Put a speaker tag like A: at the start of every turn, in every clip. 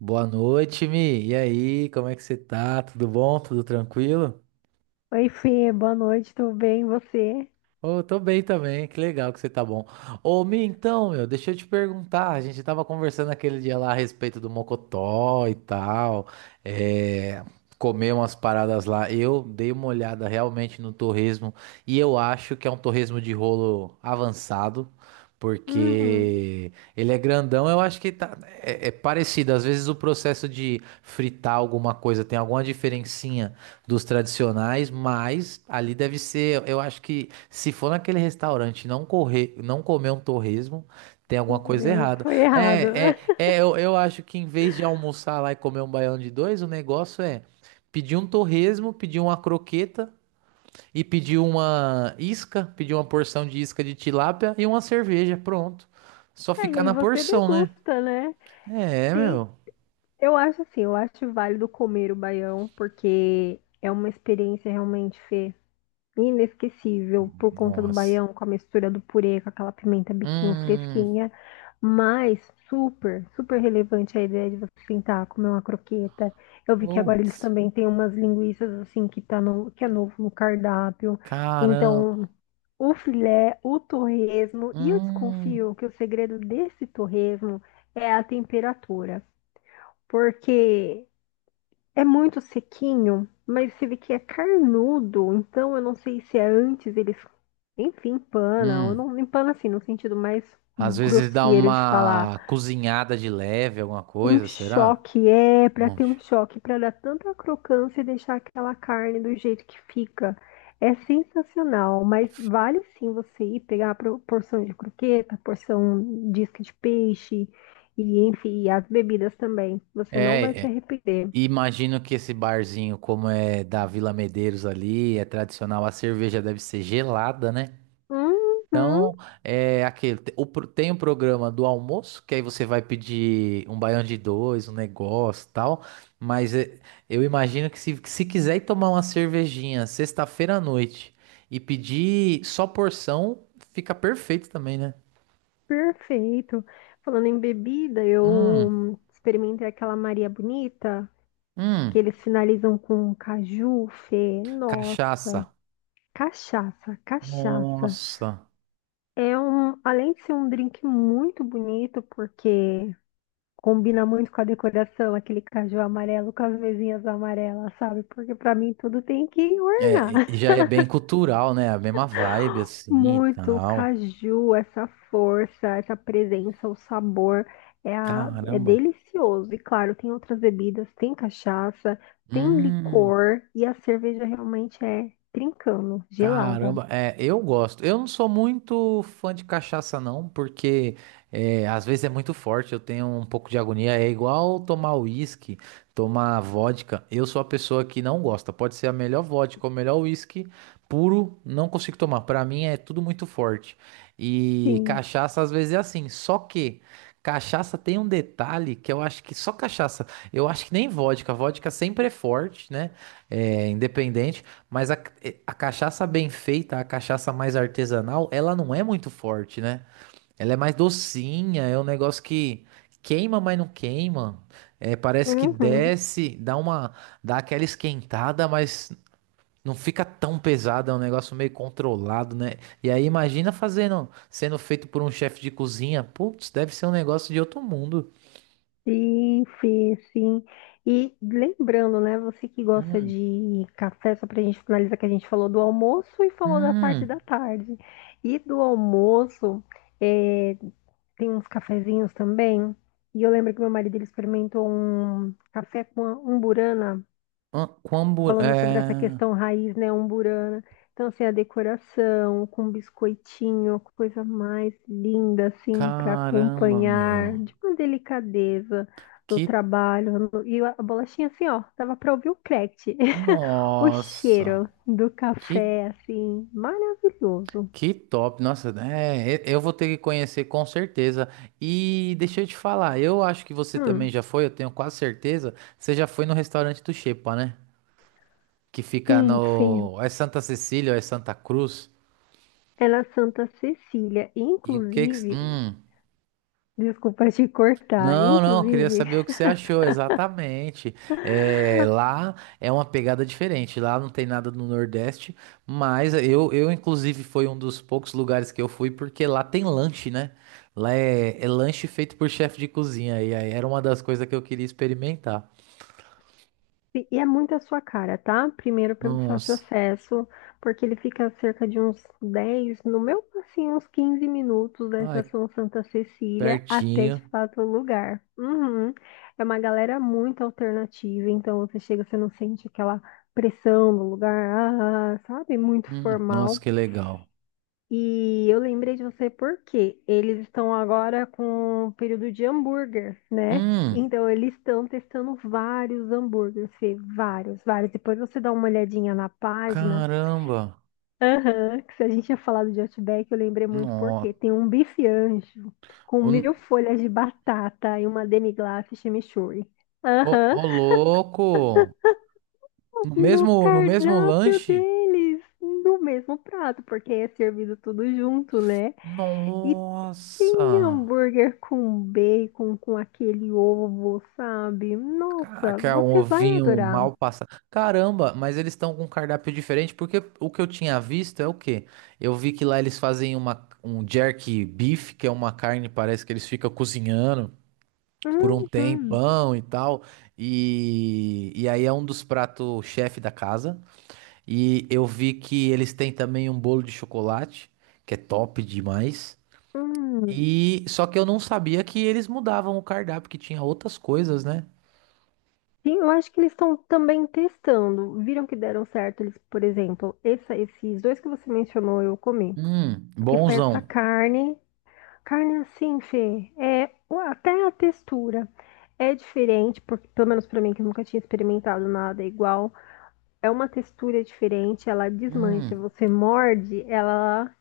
A: Boa noite, Mi. E aí, como é que você tá? Tudo bom? Tudo tranquilo?
B: Oi, Fê, boa noite, tudo bem? E você?
A: Ô, tô bem também, que legal que você tá bom. Ô, Mi, então, meu, deixa eu te perguntar, a gente tava conversando aquele dia lá a respeito do Mocotó e tal, é, comer umas paradas lá. Eu dei uma olhada realmente no torresmo e eu acho que é um torresmo de rolo avançado,
B: Uhum.
A: porque ele é grandão, eu acho que tá, é parecido. Às vezes o processo de fritar alguma coisa tem alguma diferencinha dos tradicionais, mas ali deve ser, eu acho que se for naquele restaurante e não correr, não comer um torresmo, tem alguma
B: Meu
A: coisa
B: Deus,
A: errada.
B: foi errado.
A: É, é, é, eu, eu acho que em vez de almoçar lá e comer um baião de dois, o negócio é pedir um torresmo, pedir uma croqueta e pedir uma isca, pedir uma porção de isca de tilápia e uma cerveja, pronto. Só
B: Ah, e
A: ficar
B: aí
A: na
B: você
A: porção, né?
B: degusta, né?
A: É,
B: Tem,
A: meu.
B: eu acho assim, eu acho válido comer o baião, porque é uma experiência realmente, Fê. Inesquecível por conta do
A: Nossa.
B: baião, com a mistura do purê, com aquela pimenta biquinho
A: Hum.
B: fresquinha, mas super, super relevante a ideia de você sentar, comer uma croqueta. Eu vi que agora eles
A: Putz.
B: também têm umas linguiças assim que tá no, que é novo no cardápio.
A: Caramba.
B: Então, o filé, o torresmo, e eu
A: Hum.
B: desconfio que o segredo desse torresmo é a temperatura, porque é muito sequinho, mas você vê que é carnudo, então eu não sei se é antes eles, enfim, empana, ou
A: Hum.
B: não empana assim, no sentido mais
A: Às vezes dá
B: grosseiro de falar.
A: uma cozinhada de leve, alguma
B: Um
A: coisa, será?
B: choque é para
A: Um-
B: ter um choque, para dar tanta crocância e deixar aquela carne do jeito que fica. É sensacional, mas vale sim você ir pegar a porção de croqueta, porção de isca de peixe e enfim, e as bebidas também. Você não vai
A: É,
B: se
A: é,
B: arrepender.
A: imagino que esse barzinho, como é da Vila Medeiros ali, é tradicional, a cerveja deve ser gelada, né?
B: Uhum.
A: Então, é aquele. Tem o programa do almoço, que aí você vai pedir um baião de dois, um negócio e tal. Mas é, eu imagino que se quiser ir tomar uma cervejinha sexta-feira à noite e pedir só porção, fica perfeito também, né?
B: Perfeito. Falando em bebida,
A: Hum.
B: eu experimentei aquela Maria Bonita, que
A: Hum,
B: eles finalizam com caju, Fê, nossa,
A: cachaça.
B: cachaça, cachaça.
A: Nossa.
B: É um, além de ser um drink muito bonito, porque combina muito com a decoração, aquele caju amarelo com as mesinhas amarelas, sabe? Porque para mim tudo tem que
A: É,
B: ornar.
A: e já é bem cultural, né? A mesma vibe assim e
B: Muito o
A: tal.
B: caju, essa força, essa presença, o sabor é, a- é
A: Caramba.
B: delicioso. E claro, tem outras bebidas, tem cachaça, tem
A: Hum.
B: licor e a cerveja realmente é trincando, gelada.
A: Caramba, é, eu gosto. Eu não sou muito fã de cachaça, não, porque é, às vezes é muito forte, eu tenho um pouco de agonia. É igual tomar uísque, tomar vodka. Eu sou a pessoa que não gosta. Pode ser a melhor vodka ou o melhor uísque puro, não consigo tomar. Pra mim é tudo muito forte. E
B: Sim.
A: cachaça às vezes é assim. Só que cachaça tem um detalhe que eu acho que só cachaça. Eu acho que nem vodka. Vodka sempre é forte, né? É, independente. Mas a cachaça bem feita, a cachaça mais artesanal, ela não é muito forte, né? Ela é mais docinha, é um negócio que queima, mas não queima. É, parece que
B: Uhum.
A: desce, dá uma, dá aquela esquentada, mas não fica tão pesada, é um negócio meio controlado, né? E aí imagina fazendo, sendo feito por um chefe de cozinha. Putz, deve ser um negócio de outro mundo.
B: Sim, sim, sim. E lembrando, né, você que gosta
A: Hum,
B: de café, só pra gente finalizar que a gente falou do almoço e falou da parte da
A: hum,
B: tarde. E do almoço, é, tem uns cafezinhos também. E eu lembro que meu marido ele experimentou um café com amburana,
A: ah, com hambúrguer.
B: falando sobre essa questão
A: É...
B: raiz, né, umburana. Então, assim, a decoração com biscoitinho, coisa mais linda, assim, para
A: Caramba,
B: acompanhar,
A: meu.
B: de uma delicadeza no
A: Que
B: trabalho. E a bolachinha, assim, ó, dava para ouvir o crack. O
A: Nossa,
B: cheiro do
A: que,
B: café, assim, maravilhoso.
A: que top. Nossa, é, eu vou ter que conhecer com certeza. E deixa eu te falar, eu acho que você também
B: Hum,
A: já foi, eu tenho quase certeza. Você já foi no restaurante do Xepa, né? Que fica
B: sim, Fê.
A: no. É Santa Cecília, ou é Santa Cruz.
B: Era Santa Cecília.
A: E o que que.
B: Inclusive,
A: Hum.
B: desculpa te cortar,
A: Não, não, queria
B: inclusive.
A: saber o que você achou exatamente. É, lá é uma pegada diferente, lá não tem nada no Nordeste, mas eu inclusive foi um dos poucos lugares que eu fui porque lá tem lanche, né? Lá é, é lanche feito por chefe de cozinha e aí era uma das coisas que eu queria experimentar.
B: E é muito a sua cara, tá? Primeiro pelo fácil
A: Nossa,
B: acesso, porque ele fica cerca de uns 10, no meu, assim, uns 15 minutos da
A: ai,
B: Estação Santa Cecília até de
A: pertinho.
B: fato o lugar. Uhum. É uma galera muito alternativa, então você chega, você não sente aquela pressão do lugar, ah, sabe? Muito
A: Nossa,
B: formal.
A: que legal.
B: E eu lembrei de você porque eles estão agora com o período de hambúrguer, né?
A: Hum,
B: Então eles estão testando vários hambúrgueres, Fê, vários, vários. Depois você dá uma olhadinha na página.
A: caramba.
B: Aham, que se a gente tinha falado de Outback, eu lembrei muito porque
A: Nossa,
B: tem um bife anjo com
A: ô,
B: mil folhas de batata e uma demi-glace chimichurri.
A: ô
B: Aham,
A: ô louco. No
B: no
A: mesmo, no mesmo
B: cardápio
A: lanche?
B: deles, no mesmo prato, porque é servido tudo junto, né? E tem
A: Nossa!
B: hambúrguer com bacon, com aquele ovo, sabe? Nossa,
A: Caraca, um
B: você vai
A: ovinho
B: adorar.
A: mal passado. Caramba, mas eles estão com um cardápio diferente, porque o que eu tinha visto é o quê? Eu vi que lá eles fazem uma, um jerky beef, que é uma carne, parece que eles ficam cozinhando por um
B: Uhum,
A: tempão e tal. E aí é um dos pratos chefe da casa. E eu vi que eles têm também um bolo de chocolate, que é top demais.
B: uhum.
A: E só que eu não sabia que eles mudavam o cardápio, que tinha outras coisas, né?
B: Sim, eu acho que eles estão também testando. Viram que deram certo eles, por exemplo, esses dois que você mencionou eu comi, que foi essa
A: Bonzão.
B: carne. Carne assim, Fê, é o- até a textura é diferente, porque pelo menos pra mim que eu nunca tinha experimentado nada igual. É uma textura diferente, ela desmancha.
A: Hum,
B: Você morde, ela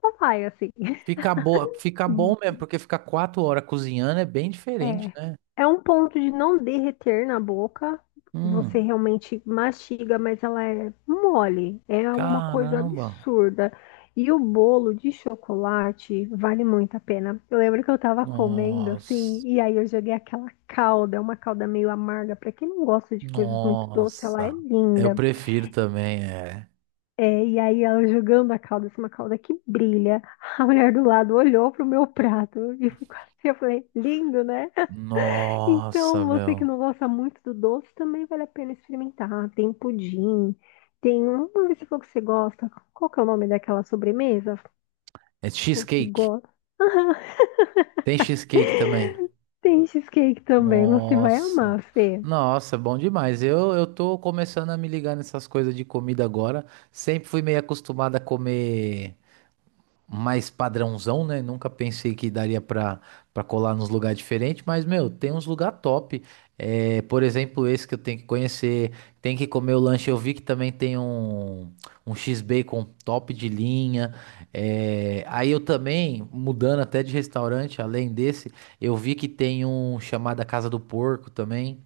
B: só vai assim.
A: fica boa, fica bom mesmo, porque ficar 4 horas cozinhando é bem diferente,
B: É.
A: né?
B: É um ponto de não derreter na boca. Você
A: Hum,
B: realmente mastiga, mas ela é mole. É uma coisa
A: caramba.
B: absurda. E o bolo de chocolate vale muito a pena. Eu lembro que eu tava comendo assim,
A: Nossa.
B: e aí eu joguei aquela calda, é uma calda meio amarga. Pra quem não gosta de coisas muito doces, ela é
A: Nossa. Eu
B: linda.
A: prefiro também, é.
B: É, e aí ela jogando a calda, assim, uma calda que brilha. A mulher do lado olhou pro meu prato e ficou assim, eu falei, lindo, né?
A: Nossa,
B: Então, você que
A: meu.
B: não gosta muito do doce, também vale a pena experimentar. Tem pudim, tem um, vamos ver se for que você gosta. Qual que é o nome daquela sobremesa?
A: É
B: O que
A: cheesecake.
B: gosta?
A: Tem cheesecake também.
B: Tem cheesecake também, você vai
A: Nossa.
B: amar, Fê.
A: Nossa, é bom demais. Eu tô começando a me ligar nessas coisas de comida agora. Sempre fui meio acostumado a comer mais padrãozão, né? Nunca pensei que daria pra, colar nos lugares diferentes, mas, meu, tem uns lugar top. É, por exemplo, esse que eu tenho que conhecer, tem que comer o lanche. Eu vi que também tem um, um X-Bacon top de linha. É, aí eu também, mudando até de restaurante, além desse, eu vi que tem um chamado a Casa do Porco também.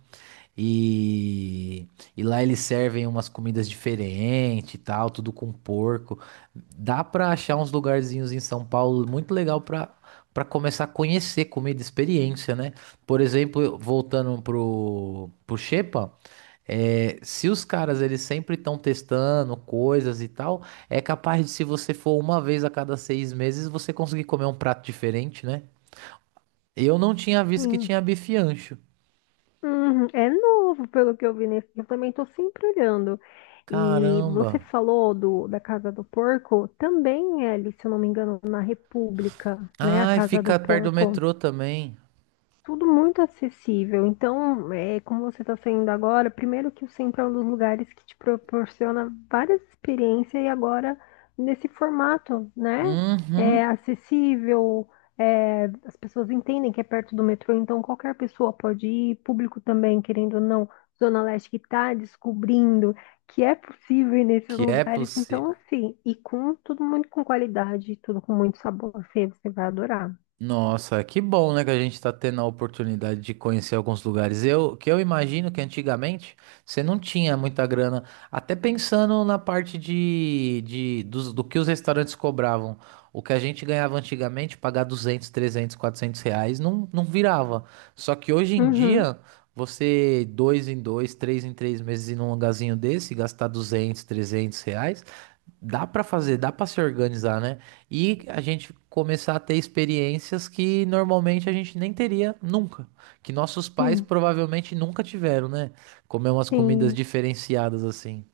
A: E, e lá eles servem umas comidas diferentes e tal, tudo com porco. Dá pra achar uns lugarzinhos em São Paulo muito legal pra, começar a conhecer comida, experiência, né? Por exemplo, voltando pro, Xepa, é, se os caras eles sempre estão testando coisas e tal, é capaz de se você for uma vez a cada 6 meses, você conseguir comer um prato diferente, né? Eu não tinha visto que
B: Sim.
A: tinha bife ancho.
B: Uhum, é novo, pelo que eu vi nesse. Eu também estou sempre olhando. E
A: Caramba!
B: você falou do, da Casa do Porco, também é ali, se eu não me engano, na República, né? A
A: Ai,
B: Casa do
A: fica perto do
B: Porco.
A: metrô também.
B: Tudo muito acessível. Então, é, como você está saindo agora, primeiro que o centro é um dos lugares que te proporciona várias experiências e agora nesse formato, né? É
A: Uhum.
B: acessível, é, as pessoas entendem que é perto do metrô, então qualquer pessoa pode ir, público também, querendo ou não, Zona Leste que está descobrindo que é possível ir nesses
A: Que é
B: lugares. Então,
A: possível.
B: assim, e com tudo muito com qualidade, tudo com muito sabor, Fê, você vai adorar.
A: Nossa, que bom, né, que a gente tá tendo a oportunidade de conhecer alguns lugares. Eu, que eu imagino que antigamente você não tinha muita grana, até pensando na parte do que os restaurantes cobravam. O que a gente ganhava antigamente, pagar R$ 200, R$ 300, R$ 400, não, não virava. Só que hoje em
B: Uhum,
A: dia, você dois em dois, três em três meses ir num lugarzinho desse, gastar R$ 200, R$ 300, dá pra fazer, dá pra se organizar, né? E a gente começar a ter experiências que normalmente a gente nem teria nunca, que nossos pais
B: sim,
A: provavelmente nunca tiveram, né? Comer umas comidas
B: sim.
A: diferenciadas assim.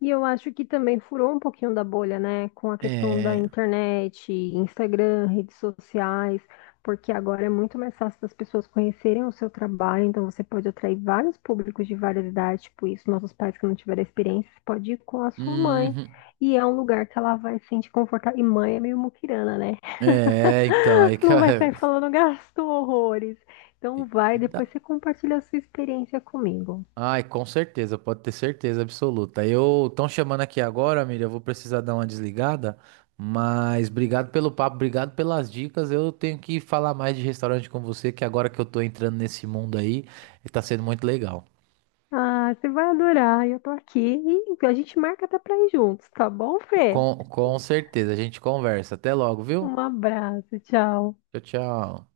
B: E eu acho que também furou um pouquinho da bolha, né? Com a questão da
A: É.
B: internet, Instagram, redes sociais, porque agora é muito mais fácil das pessoas conhecerem o seu trabalho, então você pode atrair vários públicos de várias idades, tipo isso, nossos pais que não tiveram experiência, você pode ir com a sua mãe.
A: Uhum.
B: E é um lugar que ela vai se sentir confortável. E mãe é meio muquirana, né?
A: É, então, aí que
B: Não vai sair falando gasto horrores. Então vai,
A: e dá.
B: depois você compartilha a sua experiência comigo.
A: Ai, com certeza, pode ter certeza absoluta. Eu estão chamando aqui agora, amiga, eu vou precisar dar uma desligada, mas obrigado pelo papo, obrigado pelas dicas. Eu tenho que falar mais de restaurante com você, que agora que eu tô entrando nesse mundo aí, tá sendo muito legal.
B: Ah, você vai adorar. Eu tô aqui e a gente marca até pra ir juntos, tá bom, Fê?
A: Com certeza, a gente conversa. Até logo, viu?
B: Um abraço, tchau.
A: Tchau, tchau.